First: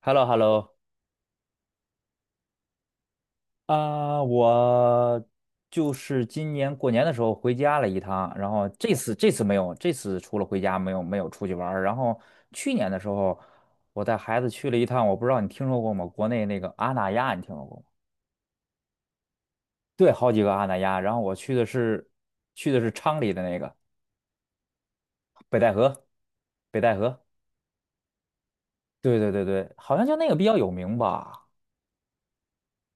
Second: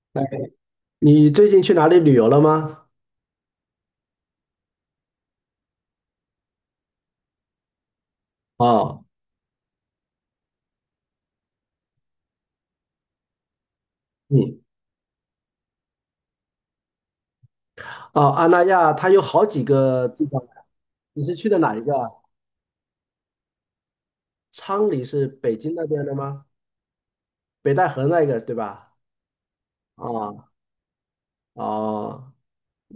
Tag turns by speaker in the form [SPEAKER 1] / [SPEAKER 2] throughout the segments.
[SPEAKER 1] h e l l
[SPEAKER 2] 哎，
[SPEAKER 1] o h e l l o
[SPEAKER 2] 你最近去哪里旅游了吗？
[SPEAKER 1] 啊，我今年过年的时候回家了一趟，然后这
[SPEAKER 2] 哦，
[SPEAKER 1] 次这次没有，这次除了回家没有出去玩儿。然后去年的时候，我带孩子
[SPEAKER 2] 嗯，
[SPEAKER 1] 去了一趟，我不知道你听说过吗？国内那个阿那亚，你听说过吗？
[SPEAKER 2] 哦，阿那亚它有好几个
[SPEAKER 1] 对，
[SPEAKER 2] 地
[SPEAKER 1] 好
[SPEAKER 2] 方，
[SPEAKER 1] 几个阿那亚。然后
[SPEAKER 2] 你是
[SPEAKER 1] 我
[SPEAKER 2] 去
[SPEAKER 1] 去
[SPEAKER 2] 的
[SPEAKER 1] 的
[SPEAKER 2] 哪一个啊
[SPEAKER 1] 是去的是昌黎的那个
[SPEAKER 2] 昌黎是北
[SPEAKER 1] 北
[SPEAKER 2] 京
[SPEAKER 1] 戴
[SPEAKER 2] 那边
[SPEAKER 1] 河，
[SPEAKER 2] 的吗？
[SPEAKER 1] 北戴河。
[SPEAKER 2] 北戴河那个对吧？
[SPEAKER 1] 对对对对好像就那个比
[SPEAKER 2] 哦，
[SPEAKER 1] 较有名吧。
[SPEAKER 2] 哦，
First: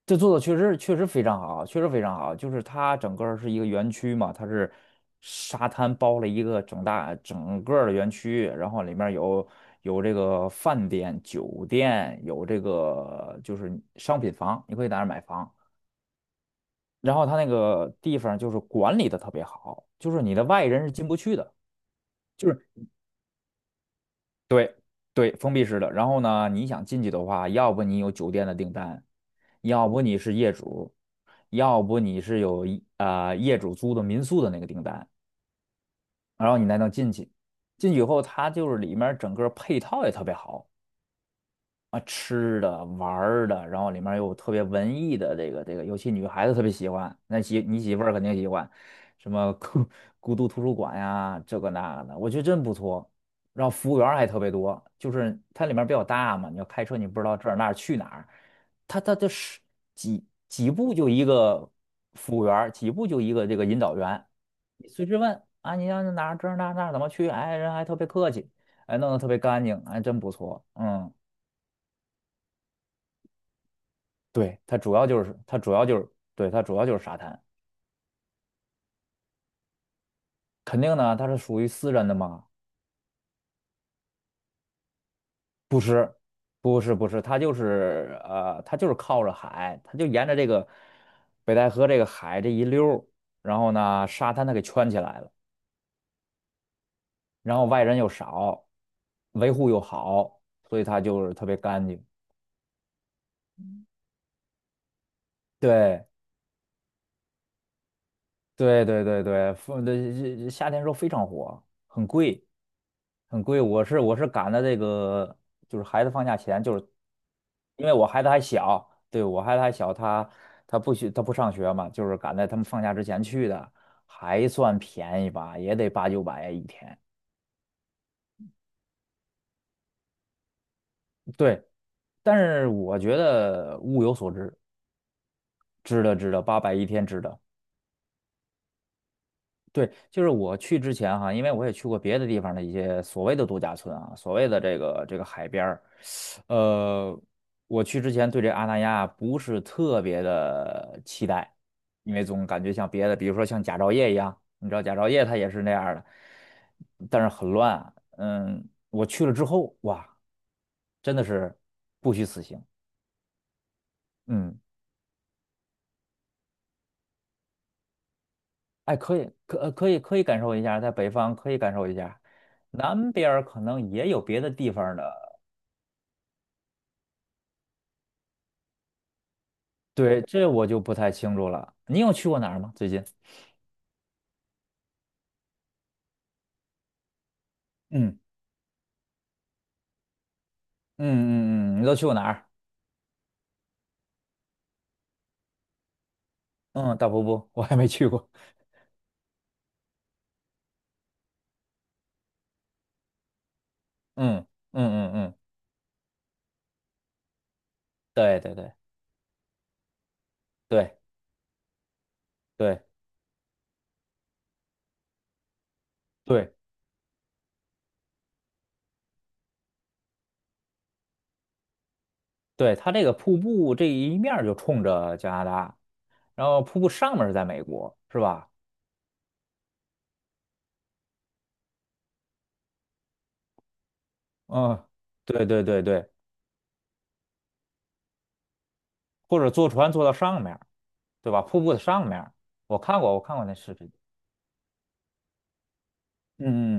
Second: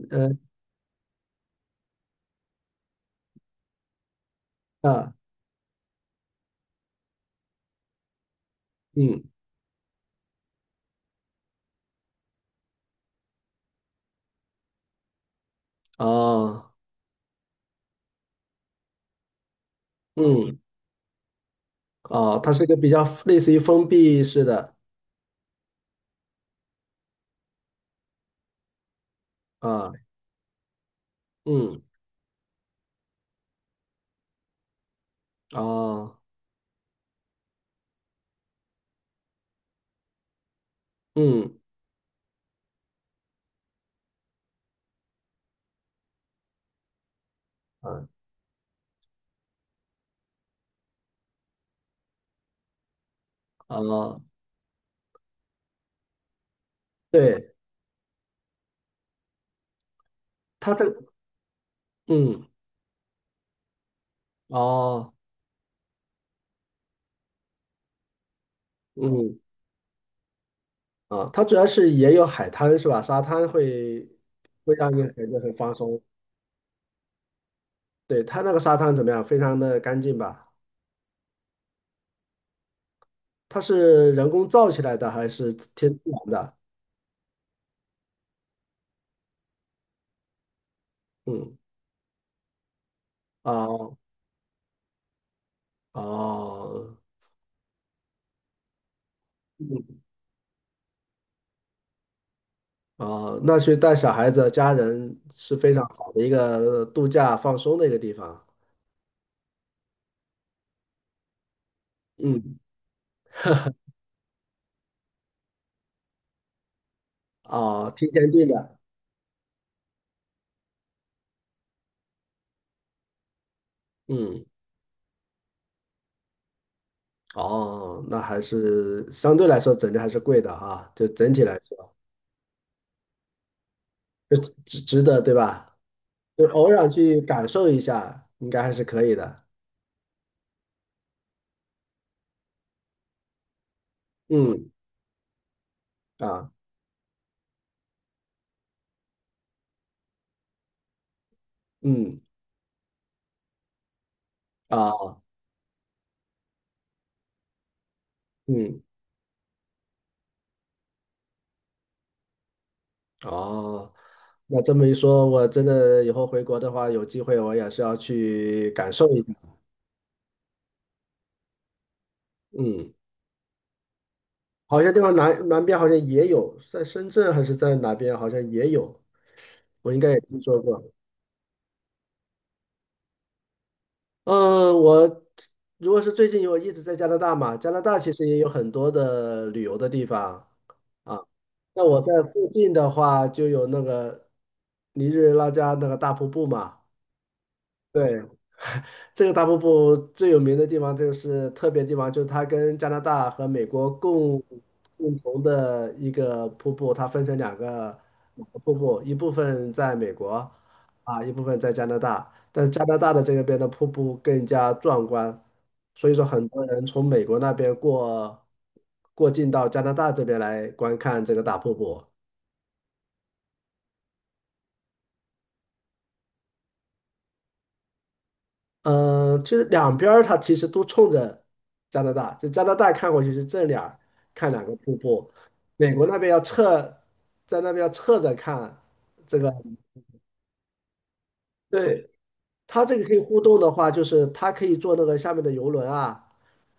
[SPEAKER 1] 这做
[SPEAKER 2] 呃，
[SPEAKER 1] 的确实确实非常好，确实非常好。就是它整个儿是一个园区嘛，它是
[SPEAKER 2] 啊，
[SPEAKER 1] 沙滩包了一个整个儿的园区，然后里面
[SPEAKER 2] 嗯，
[SPEAKER 1] 有这个饭店、酒店，有这个就是商品房，你可以在那儿买房。
[SPEAKER 2] 哦，
[SPEAKER 1] 然后它那个地方就是管理的特别好，就是你的
[SPEAKER 2] 嗯，
[SPEAKER 1] 外人是进不去的。
[SPEAKER 2] 哦，
[SPEAKER 1] 就
[SPEAKER 2] 它是一
[SPEAKER 1] 是。
[SPEAKER 2] 个比较类似于封闭式的
[SPEAKER 1] 对对封闭式的。然后呢，你想进去的话，要不你有酒店的订单，要
[SPEAKER 2] 啊，
[SPEAKER 1] 不你是业主，
[SPEAKER 2] 嗯，
[SPEAKER 1] 要不你是有一啊、业主租的民宿的那个订单，
[SPEAKER 2] 哦，
[SPEAKER 1] 然后你才能进去。进去以后，它就是里面整个配套也特别好，
[SPEAKER 2] 嗯，
[SPEAKER 1] 啊，吃的、玩儿的，然后里面有特别文艺的这个，尤其女孩子特别喜欢，那你媳
[SPEAKER 2] 啊，
[SPEAKER 1] 妇儿肯定喜欢，什么孤独图书馆呀，这个那个的，我觉得真不错。然后服务员儿
[SPEAKER 2] 哦，
[SPEAKER 1] 还特别多，就是它里面比较大嘛，你要开车你不知道这
[SPEAKER 2] 对，
[SPEAKER 1] 儿那儿去哪儿，它就是几几
[SPEAKER 2] 它这，
[SPEAKER 1] 步就一个服务
[SPEAKER 2] 嗯，
[SPEAKER 1] 员儿几步就一个这个引导员，你随
[SPEAKER 2] 哦，
[SPEAKER 1] 时问啊，你要哪儿这儿那儿怎么去，哎，人还特别客气，哎，弄得特别
[SPEAKER 2] 嗯，
[SPEAKER 1] 干净，还真不错，嗯。
[SPEAKER 2] 啊，它主要是也有海滩是吧？沙滩会
[SPEAKER 1] 对，
[SPEAKER 2] 会让你感觉很
[SPEAKER 1] 它主
[SPEAKER 2] 放
[SPEAKER 1] 要就
[SPEAKER 2] 松。
[SPEAKER 1] 是对它主要就是沙滩，
[SPEAKER 2] 对，它那个沙滩怎么样？非常的干净吧？
[SPEAKER 1] 肯定呢，它是属于私人的嘛，
[SPEAKER 2] 它是人工造起来的还是
[SPEAKER 1] 不
[SPEAKER 2] 天自
[SPEAKER 1] 是
[SPEAKER 2] 然的？
[SPEAKER 1] 不是，它就是它就是靠着海，它就沿着这个北
[SPEAKER 2] 嗯，
[SPEAKER 1] 戴河这个海这一溜儿，然后
[SPEAKER 2] 哦，
[SPEAKER 1] 呢，沙滩它给圈起来了，
[SPEAKER 2] 哦，
[SPEAKER 1] 然后外人又少，维护又
[SPEAKER 2] 嗯，
[SPEAKER 1] 好，所以它就是特别干净。
[SPEAKER 2] 哦，那去带小孩子、家人是非常
[SPEAKER 1] 对
[SPEAKER 2] 好的一个度假放松的一个地方。
[SPEAKER 1] 对对对对，风的夏天时候非常火，很贵。
[SPEAKER 2] 嗯，
[SPEAKER 1] 很贵。我是赶在这个就是孩子放假前，就是因
[SPEAKER 2] 哦，
[SPEAKER 1] 为
[SPEAKER 2] 提
[SPEAKER 1] 我孩子
[SPEAKER 2] 前
[SPEAKER 1] 还
[SPEAKER 2] 订的。
[SPEAKER 1] 小，对，我孩子还小，他他不学他不上学嘛，就是赶在他们放假之前去的，
[SPEAKER 2] 嗯，
[SPEAKER 1] 还算便宜吧，也得8、900一天。
[SPEAKER 2] 哦，那还是相对来说整体还是贵的哈，就整体来
[SPEAKER 1] 对，
[SPEAKER 2] 说
[SPEAKER 1] 但是我觉得物有所
[SPEAKER 2] 就
[SPEAKER 1] 值，
[SPEAKER 2] 值得对吧？
[SPEAKER 1] 值得值得
[SPEAKER 2] 就
[SPEAKER 1] 八
[SPEAKER 2] 偶
[SPEAKER 1] 百一
[SPEAKER 2] 尔
[SPEAKER 1] 天
[SPEAKER 2] 去
[SPEAKER 1] 值得。
[SPEAKER 2] 感受一下，应该还是可以的。
[SPEAKER 1] 对，就是我去之前哈，因为我也去过别的地方的一些所谓的度假村啊，所谓的
[SPEAKER 2] 嗯，
[SPEAKER 1] 这个这个海边儿，
[SPEAKER 2] 啊，
[SPEAKER 1] 呃，我去之前对这阿那亚不是特别的期待，因
[SPEAKER 2] 嗯，
[SPEAKER 1] 为总感觉像别的，比如说像佳兆业一样，你知道佳兆
[SPEAKER 2] 啊，
[SPEAKER 1] 业它也是那样儿的，但是很乱。嗯，
[SPEAKER 2] 嗯，
[SPEAKER 1] 我去了之后，哇，真的是不虚此行。
[SPEAKER 2] 哦，
[SPEAKER 1] 嗯。
[SPEAKER 2] 那这么一说，我真的以后回国的话，有机会我也是要去感
[SPEAKER 1] 哎，
[SPEAKER 2] 受
[SPEAKER 1] 可
[SPEAKER 2] 一
[SPEAKER 1] 以，
[SPEAKER 2] 下。
[SPEAKER 1] 可以感受一下，在北方可以感受一下，
[SPEAKER 2] 嗯，
[SPEAKER 1] 南边儿可能也有别的地
[SPEAKER 2] 好像
[SPEAKER 1] 方
[SPEAKER 2] 地方
[SPEAKER 1] 的，
[SPEAKER 2] 南边好像也有，在深圳还是在哪边，好像也有，我应该也
[SPEAKER 1] 对，
[SPEAKER 2] 听
[SPEAKER 1] 这
[SPEAKER 2] 说
[SPEAKER 1] 我就
[SPEAKER 2] 过。
[SPEAKER 1] 不太清楚了。你有去过哪儿吗？最近？
[SPEAKER 2] 嗯，我如果是最近我一直在加拿大嘛，加拿大其
[SPEAKER 1] 嗯
[SPEAKER 2] 实也有很多的旅游的地方。啊，
[SPEAKER 1] 嗯嗯嗯
[SPEAKER 2] 那
[SPEAKER 1] 你都
[SPEAKER 2] 我
[SPEAKER 1] 去过
[SPEAKER 2] 在
[SPEAKER 1] 哪儿？
[SPEAKER 2] 附近的话，就有那个尼日拉加那个大瀑布嘛。
[SPEAKER 1] 嗯，大瀑布我还没去
[SPEAKER 2] 对，
[SPEAKER 1] 过。
[SPEAKER 2] 这个大瀑布最有名的地方就是特别地方，就是它跟加拿大和美国共
[SPEAKER 1] 嗯嗯嗯
[SPEAKER 2] 共
[SPEAKER 1] 嗯，
[SPEAKER 2] 同的一个瀑布，它分成两个
[SPEAKER 1] 对
[SPEAKER 2] 两
[SPEAKER 1] 对
[SPEAKER 2] 个瀑
[SPEAKER 1] 对
[SPEAKER 2] 布，一部分在美国
[SPEAKER 1] 对
[SPEAKER 2] 啊，一部分在加拿大。但是
[SPEAKER 1] 对
[SPEAKER 2] 加拿大的这个边的瀑布更加壮观，所以说很
[SPEAKER 1] 对
[SPEAKER 2] 多人从美国那边过境到加拿大这边来观看这个大瀑布。
[SPEAKER 1] 对，它这个瀑布这一面儿就冲着加拿大，然后瀑布上面儿是在美国，是吧？
[SPEAKER 2] 嗯，就是两边儿它其实都冲着加拿大，就加拿大看过去是正脸儿看两个
[SPEAKER 1] 嗯，
[SPEAKER 2] 瀑布，
[SPEAKER 1] 对对对
[SPEAKER 2] 美国
[SPEAKER 1] 对，
[SPEAKER 2] 那边要侧，在那边要侧着看这
[SPEAKER 1] 或者
[SPEAKER 2] 个。
[SPEAKER 1] 坐船坐到上面儿对吧？瀑布的上
[SPEAKER 2] 对，
[SPEAKER 1] 面儿我
[SPEAKER 2] 它这
[SPEAKER 1] 看
[SPEAKER 2] 个
[SPEAKER 1] 过，
[SPEAKER 2] 可以
[SPEAKER 1] 我看
[SPEAKER 2] 互
[SPEAKER 1] 过那
[SPEAKER 2] 动的
[SPEAKER 1] 视
[SPEAKER 2] 话，
[SPEAKER 1] 频。
[SPEAKER 2] 就是它可以坐那个下面的游轮啊，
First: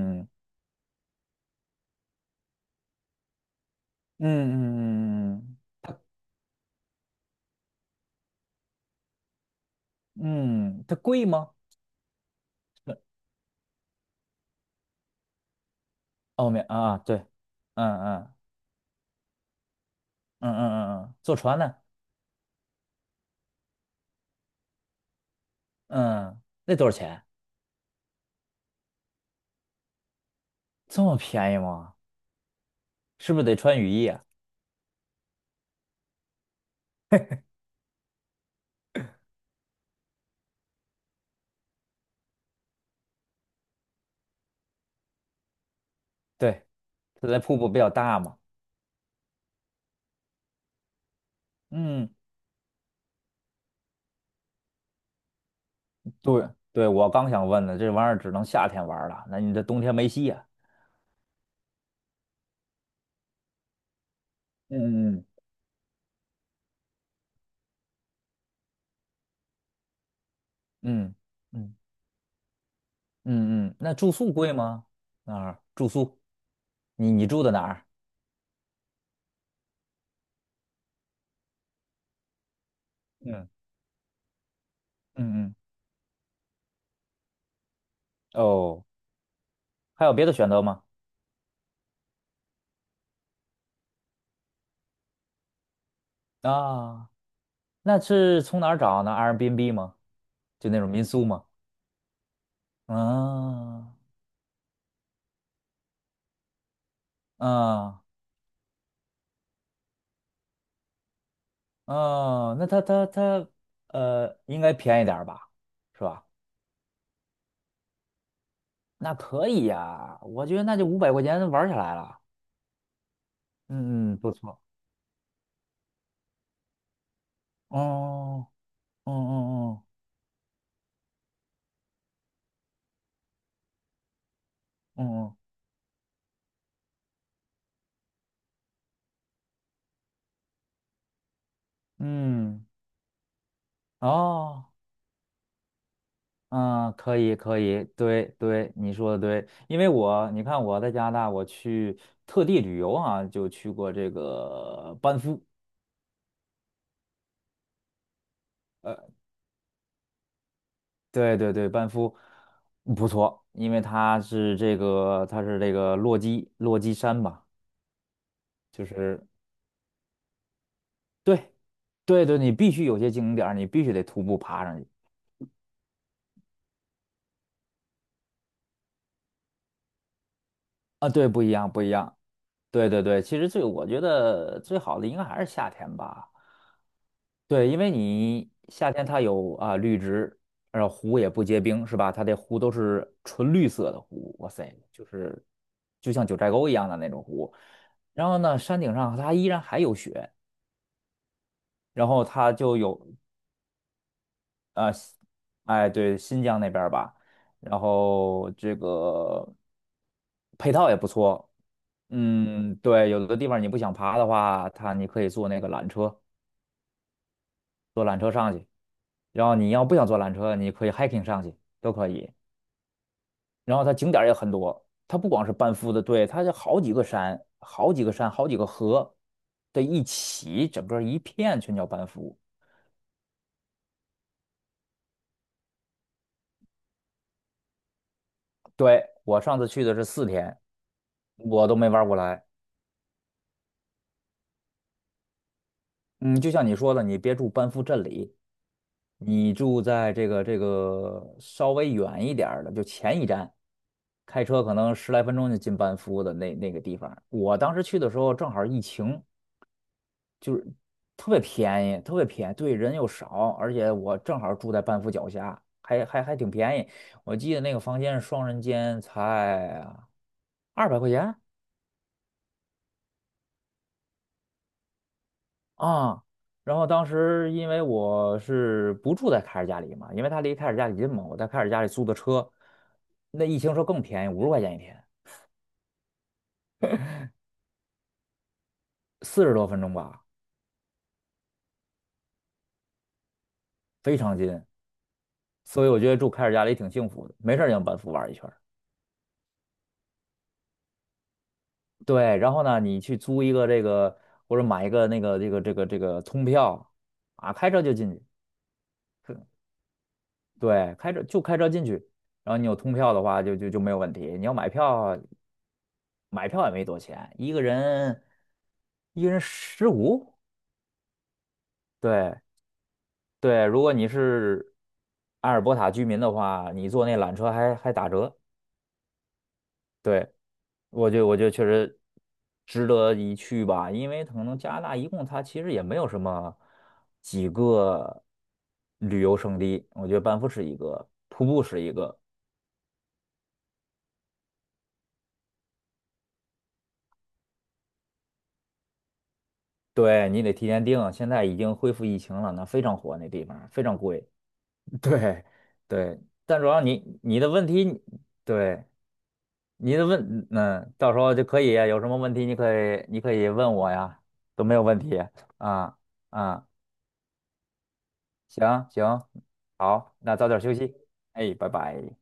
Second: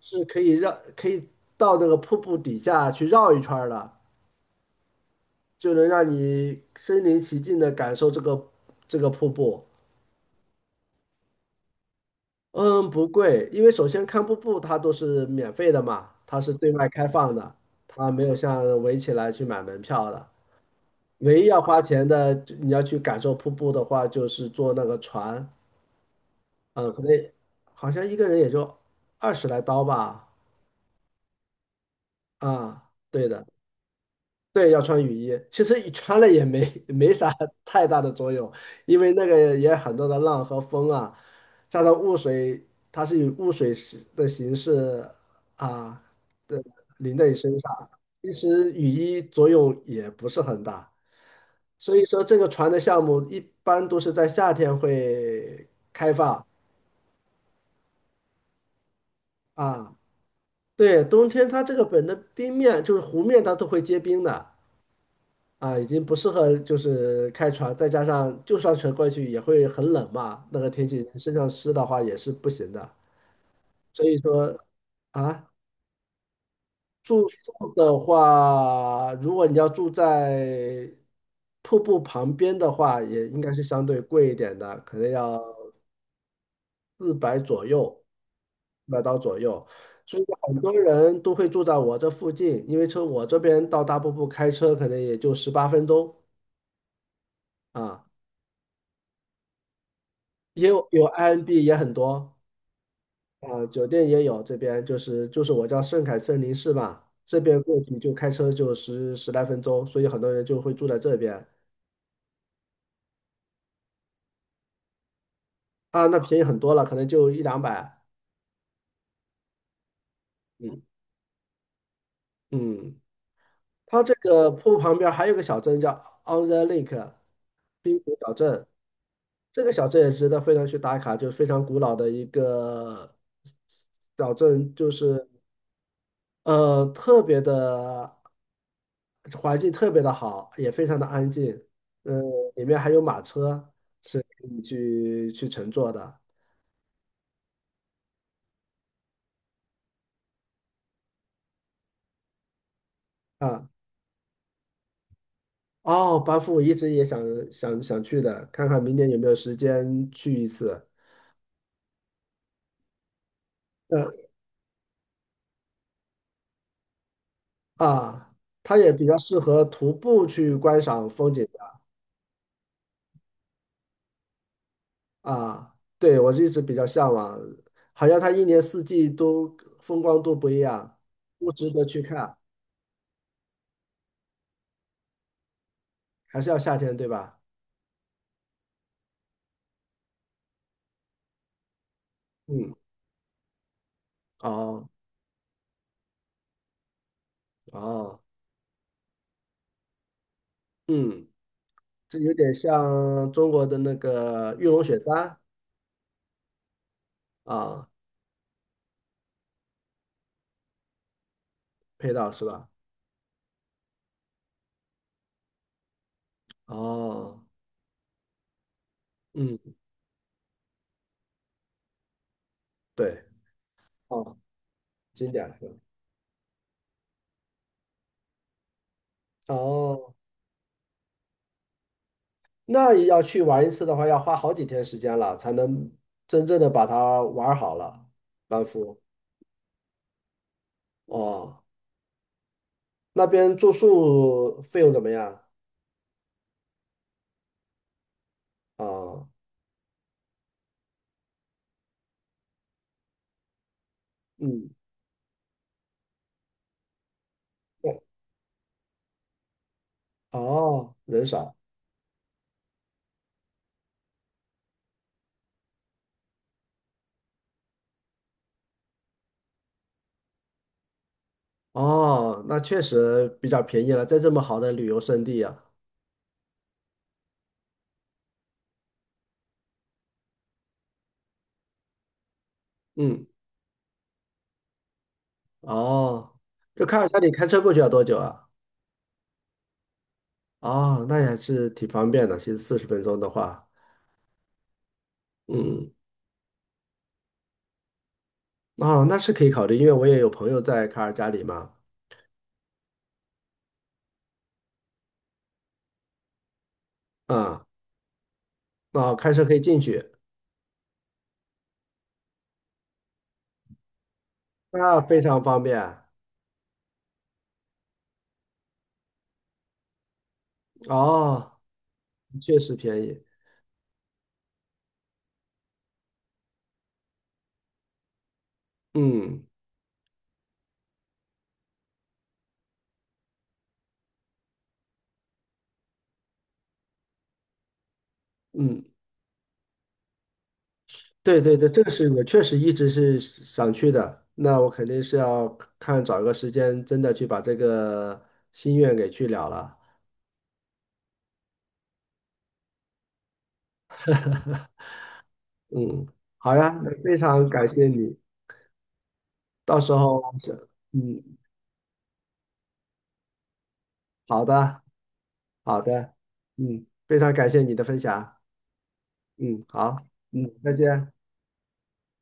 [SPEAKER 2] 可以到那个瀑布底下去绕一圈儿的，
[SPEAKER 1] 嗯嗯嗯
[SPEAKER 2] 就能
[SPEAKER 1] 它
[SPEAKER 2] 让你身临其境的感受这个瀑布。
[SPEAKER 1] 嗯，它贵吗？
[SPEAKER 2] 嗯，
[SPEAKER 1] 是，
[SPEAKER 2] 不贵，因为首先看瀑布它都是免费的嘛，它
[SPEAKER 1] 欧
[SPEAKER 2] 是
[SPEAKER 1] 美
[SPEAKER 2] 对外
[SPEAKER 1] 啊，
[SPEAKER 2] 开
[SPEAKER 1] 对，
[SPEAKER 2] 放的，
[SPEAKER 1] 嗯
[SPEAKER 2] 它没
[SPEAKER 1] 嗯
[SPEAKER 2] 有像围起来去买门票的。
[SPEAKER 1] 嗯嗯嗯嗯坐
[SPEAKER 2] 唯一
[SPEAKER 1] 船
[SPEAKER 2] 要
[SPEAKER 1] 呢？
[SPEAKER 2] 花钱的，就你要去感受瀑布的话，就是坐那个船，
[SPEAKER 1] 嗯，那多
[SPEAKER 2] 嗯，
[SPEAKER 1] 少
[SPEAKER 2] 可能
[SPEAKER 1] 钱？
[SPEAKER 2] 好像一个人也就20来刀吧。
[SPEAKER 1] 这么便宜吗？
[SPEAKER 2] 啊，对
[SPEAKER 1] 是不是
[SPEAKER 2] 的。
[SPEAKER 1] 得穿雨衣啊？
[SPEAKER 2] 对，要穿雨衣。其实你穿了也没 没啥太大的作用，因为那个也很多的浪和风啊，加上雾水，它是以雾水是的形式啊的
[SPEAKER 1] 对，
[SPEAKER 2] 淋在
[SPEAKER 1] 它
[SPEAKER 2] 你
[SPEAKER 1] 那瀑
[SPEAKER 2] 身
[SPEAKER 1] 布比较
[SPEAKER 2] 上。
[SPEAKER 1] 大
[SPEAKER 2] 其
[SPEAKER 1] 嘛。
[SPEAKER 2] 实雨衣作用也不是很大，所以
[SPEAKER 1] 嗯，
[SPEAKER 2] 说这个船的项目一般都是在夏天会开放
[SPEAKER 1] 对对，我刚想问呢，这玩意儿只能夏天玩儿了，那你这冬天
[SPEAKER 2] 啊。
[SPEAKER 1] 没戏呀？
[SPEAKER 2] 对，冬天它这个本的冰面就是湖面，它都会结冰的。
[SPEAKER 1] 嗯嗯
[SPEAKER 2] 啊，已经不适合就是开船，再加上就算船过去也会很冷嘛，那个天气
[SPEAKER 1] 嗯
[SPEAKER 2] 身上湿
[SPEAKER 1] 嗯
[SPEAKER 2] 的话也是不行的。
[SPEAKER 1] 嗯嗯，那
[SPEAKER 2] 所
[SPEAKER 1] 住
[SPEAKER 2] 以
[SPEAKER 1] 宿贵
[SPEAKER 2] 说
[SPEAKER 1] 吗？那
[SPEAKER 2] 啊，
[SPEAKER 1] 儿住宿，你你
[SPEAKER 2] 住
[SPEAKER 1] 住的哪
[SPEAKER 2] 宿
[SPEAKER 1] 儿？
[SPEAKER 2] 的话，如果你要住在瀑布旁边的话，也应
[SPEAKER 1] 嗯。
[SPEAKER 2] 该是相对贵一点的，可能要
[SPEAKER 1] 嗯嗯，
[SPEAKER 2] 400左右，
[SPEAKER 1] 哦，
[SPEAKER 2] 400刀左右。
[SPEAKER 1] 还有
[SPEAKER 2] 所以
[SPEAKER 1] 别的选
[SPEAKER 2] 很
[SPEAKER 1] 择
[SPEAKER 2] 多
[SPEAKER 1] 吗？
[SPEAKER 2] 人都会住在我这附近，因为从我这边到大瀑布开车可能也就18分钟
[SPEAKER 1] 啊，那
[SPEAKER 2] 啊。
[SPEAKER 1] 是从哪儿找呢？Airbnb 吗？
[SPEAKER 2] 也
[SPEAKER 1] 就那
[SPEAKER 2] 有
[SPEAKER 1] 种民
[SPEAKER 2] 有
[SPEAKER 1] 宿
[SPEAKER 2] i n
[SPEAKER 1] 吗？
[SPEAKER 2] b 也很多啊，酒店
[SPEAKER 1] 啊
[SPEAKER 2] 也有，这边就是我叫圣凯森林市吧，这边过去
[SPEAKER 1] 啊
[SPEAKER 2] 就开车就十来分钟，所以很多人就会住在这边
[SPEAKER 1] 啊那它它它应该便宜点儿吧，是
[SPEAKER 2] 啊，那
[SPEAKER 1] 吧？
[SPEAKER 2] 便宜很多了，可能就一两百。
[SPEAKER 1] 那可以呀，我觉得那
[SPEAKER 2] 嗯，
[SPEAKER 1] 就500块钱玩儿下来了。
[SPEAKER 2] 嗯，它
[SPEAKER 1] 嗯
[SPEAKER 2] 这
[SPEAKER 1] 嗯，不
[SPEAKER 2] 个
[SPEAKER 1] 错。
[SPEAKER 2] 瀑布旁边还有个小镇叫 On the Lake 滨湖小
[SPEAKER 1] 哦，
[SPEAKER 2] 镇，
[SPEAKER 1] 哦
[SPEAKER 2] 这个
[SPEAKER 1] 哦，
[SPEAKER 2] 小镇也值得非常去打卡，就是非常古老的一个小镇，就
[SPEAKER 1] 嗯
[SPEAKER 2] 是。
[SPEAKER 1] 嗯
[SPEAKER 2] 特别的环境特别的好，也非常的安静。嗯，
[SPEAKER 1] 嗯
[SPEAKER 2] 里
[SPEAKER 1] 嗯，
[SPEAKER 2] 面还有马车是可以
[SPEAKER 1] 哦，
[SPEAKER 2] 去乘坐的
[SPEAKER 1] 嗯，可以，可以，对对，你说的对，因为你看我在加拿大，我去特地旅游啊，就
[SPEAKER 2] 啊。
[SPEAKER 1] 去过这个班夫，
[SPEAKER 2] 哦，班夫我一直也想去的，看看明年
[SPEAKER 1] 呃，
[SPEAKER 2] 有没有时间去一次。
[SPEAKER 1] 对对对，班夫不错，因为
[SPEAKER 2] 嗯，
[SPEAKER 1] 它是这个落基山吧，
[SPEAKER 2] 啊，它
[SPEAKER 1] 就
[SPEAKER 2] 也比较
[SPEAKER 1] 是
[SPEAKER 2] 适合徒步去观赏风景
[SPEAKER 1] 对
[SPEAKER 2] 的
[SPEAKER 1] 对对，你必须有些景点儿你必须得徒步爬上去。
[SPEAKER 2] 啊。对，我一直比较向往，好像它一年四季都风光都不一样，不值得去看，
[SPEAKER 1] 对对对，其实我觉得最好的应该还是夏天吧。
[SPEAKER 2] 还是要夏天，对吧？
[SPEAKER 1] 对，因为你夏天它有啊绿植，然后湖也不结冰，是吧？它的湖都
[SPEAKER 2] 嗯。
[SPEAKER 1] 是纯绿色的湖，哇塞，
[SPEAKER 2] 哦，
[SPEAKER 1] 就是就像九寨沟一样的那种湖。
[SPEAKER 2] 哦，
[SPEAKER 1] 然后呢，山顶上它依然还有雪，
[SPEAKER 2] 嗯，
[SPEAKER 1] 然
[SPEAKER 2] 这
[SPEAKER 1] 后
[SPEAKER 2] 有
[SPEAKER 1] 它
[SPEAKER 2] 点
[SPEAKER 1] 就有
[SPEAKER 2] 像中国的那个玉龙
[SPEAKER 1] 啊、
[SPEAKER 2] 雪山
[SPEAKER 1] 哎，对，新疆那边儿吧，然
[SPEAKER 2] 啊，
[SPEAKER 1] 后这个配套也不错。
[SPEAKER 2] 配套是吧？
[SPEAKER 1] 嗯，对，有的地方你不想爬的话，它你可以坐那个缆车，
[SPEAKER 2] 哦，
[SPEAKER 1] 坐缆车上去。然后
[SPEAKER 2] 嗯，
[SPEAKER 1] 你要不想坐缆车，你可以 hiking 上去，都可以。
[SPEAKER 2] 对，
[SPEAKER 1] 然后它景点儿也
[SPEAKER 2] 哦，
[SPEAKER 1] 很多，它不
[SPEAKER 2] 经
[SPEAKER 1] 光
[SPEAKER 2] 典
[SPEAKER 1] 是
[SPEAKER 2] 是吧？
[SPEAKER 1] 班夫的，对，它就好几个山、好几个河的一
[SPEAKER 2] 哦，
[SPEAKER 1] 起，整个一片全叫班夫。
[SPEAKER 2] 那要去玩一次的话，要花好几天时间了，才能真正的把它玩好了，班夫。
[SPEAKER 1] 对，我上次去的是4天，
[SPEAKER 2] 哦，
[SPEAKER 1] 我都没玩过来。
[SPEAKER 2] 那边住宿费用怎么样？
[SPEAKER 1] 嗯，就像你说的，你别住班夫镇里，
[SPEAKER 2] 哦，
[SPEAKER 1] 你住在这个稍微远一点儿的，就前一站，开车
[SPEAKER 2] 嗯，
[SPEAKER 1] 可能十来分钟就进班夫的那个地方。我当时去
[SPEAKER 2] 对，
[SPEAKER 1] 的时候正好疫情，
[SPEAKER 2] 哦，人
[SPEAKER 1] 特别
[SPEAKER 2] 少。
[SPEAKER 1] 便宜，特别便宜，对，人又少，而且我正好住在半夫脚下，还挺便宜。我记得那个房间是双人间，才200块钱
[SPEAKER 2] 哦，那确实比较便宜了，在这么好的旅游胜地啊。
[SPEAKER 1] 啊。然后当时因为我是不住在凯尔家里嘛，因为他离凯尔家里近嘛，我在凯尔家里租的车，
[SPEAKER 2] 嗯。
[SPEAKER 1] 那一停车更便宜，50块钱一天，
[SPEAKER 2] 哦，就卡尔加里开车过去要多久啊？
[SPEAKER 1] 40多分钟吧，
[SPEAKER 2] 哦，那也还是挺方便的。其实40分钟的话，
[SPEAKER 1] 非常近。所以
[SPEAKER 2] 嗯，
[SPEAKER 1] 我觉得住凯尔家里挺幸福的，没事儿就往班夫玩一圈。
[SPEAKER 2] 哦，那是可以考虑，因为我也有朋友在卡尔加里嘛，
[SPEAKER 1] 对，然后呢，你去租一个这个或者买一个那个这个通票，啊，
[SPEAKER 2] 啊、
[SPEAKER 1] 开车就进去。
[SPEAKER 2] 那开车可以进去，
[SPEAKER 1] 对，开车进去，然后你有通票的话就没有问题。你要买
[SPEAKER 2] 那
[SPEAKER 1] 票，
[SPEAKER 2] 非常方便。
[SPEAKER 1] 买票也没多钱，一个人15。
[SPEAKER 2] 哦，
[SPEAKER 1] 对
[SPEAKER 2] 确实便宜。
[SPEAKER 1] 对，如果你是阿尔伯塔居民的话，你坐那缆车还打折。
[SPEAKER 2] 嗯，
[SPEAKER 1] 对，我觉得确实值得一去吧，因为可能加拿大一共它其实也没有什么几个
[SPEAKER 2] 嗯，
[SPEAKER 1] 旅游胜地，我觉得班夫是一个，
[SPEAKER 2] 对，
[SPEAKER 1] 瀑
[SPEAKER 2] 对，
[SPEAKER 1] 布
[SPEAKER 2] 对，
[SPEAKER 1] 是
[SPEAKER 2] 这个
[SPEAKER 1] 一
[SPEAKER 2] 是
[SPEAKER 1] 个，
[SPEAKER 2] 我确实一直是想去的。那我肯定是要看找个时间，真的去把这个心愿给去了了。
[SPEAKER 1] 对，你得提前订，现在已经恢复疫情了，那非常火那地方，非常贵，对
[SPEAKER 2] 嗯，
[SPEAKER 1] 对，
[SPEAKER 2] 好
[SPEAKER 1] 但主
[SPEAKER 2] 呀，
[SPEAKER 1] 要
[SPEAKER 2] 那非
[SPEAKER 1] 你
[SPEAKER 2] 常
[SPEAKER 1] 的问
[SPEAKER 2] 感谢
[SPEAKER 1] 题，
[SPEAKER 2] 你。
[SPEAKER 1] 对，
[SPEAKER 2] 到时
[SPEAKER 1] 你的
[SPEAKER 2] 候
[SPEAKER 1] 问，
[SPEAKER 2] 是，
[SPEAKER 1] 嗯，到时
[SPEAKER 2] 嗯，
[SPEAKER 1] 候就可以啊有什么问题你可以问我呀，
[SPEAKER 2] 好
[SPEAKER 1] 都没
[SPEAKER 2] 的，
[SPEAKER 1] 有问题
[SPEAKER 2] 好
[SPEAKER 1] 啊
[SPEAKER 2] 的，
[SPEAKER 1] 啊。
[SPEAKER 2] 嗯，非常感谢你的分享，
[SPEAKER 1] 行行，
[SPEAKER 2] 嗯，好，
[SPEAKER 1] 好，那早
[SPEAKER 2] 嗯，
[SPEAKER 1] 点
[SPEAKER 2] 再
[SPEAKER 1] 休息，
[SPEAKER 2] 见。
[SPEAKER 1] 哎，拜拜。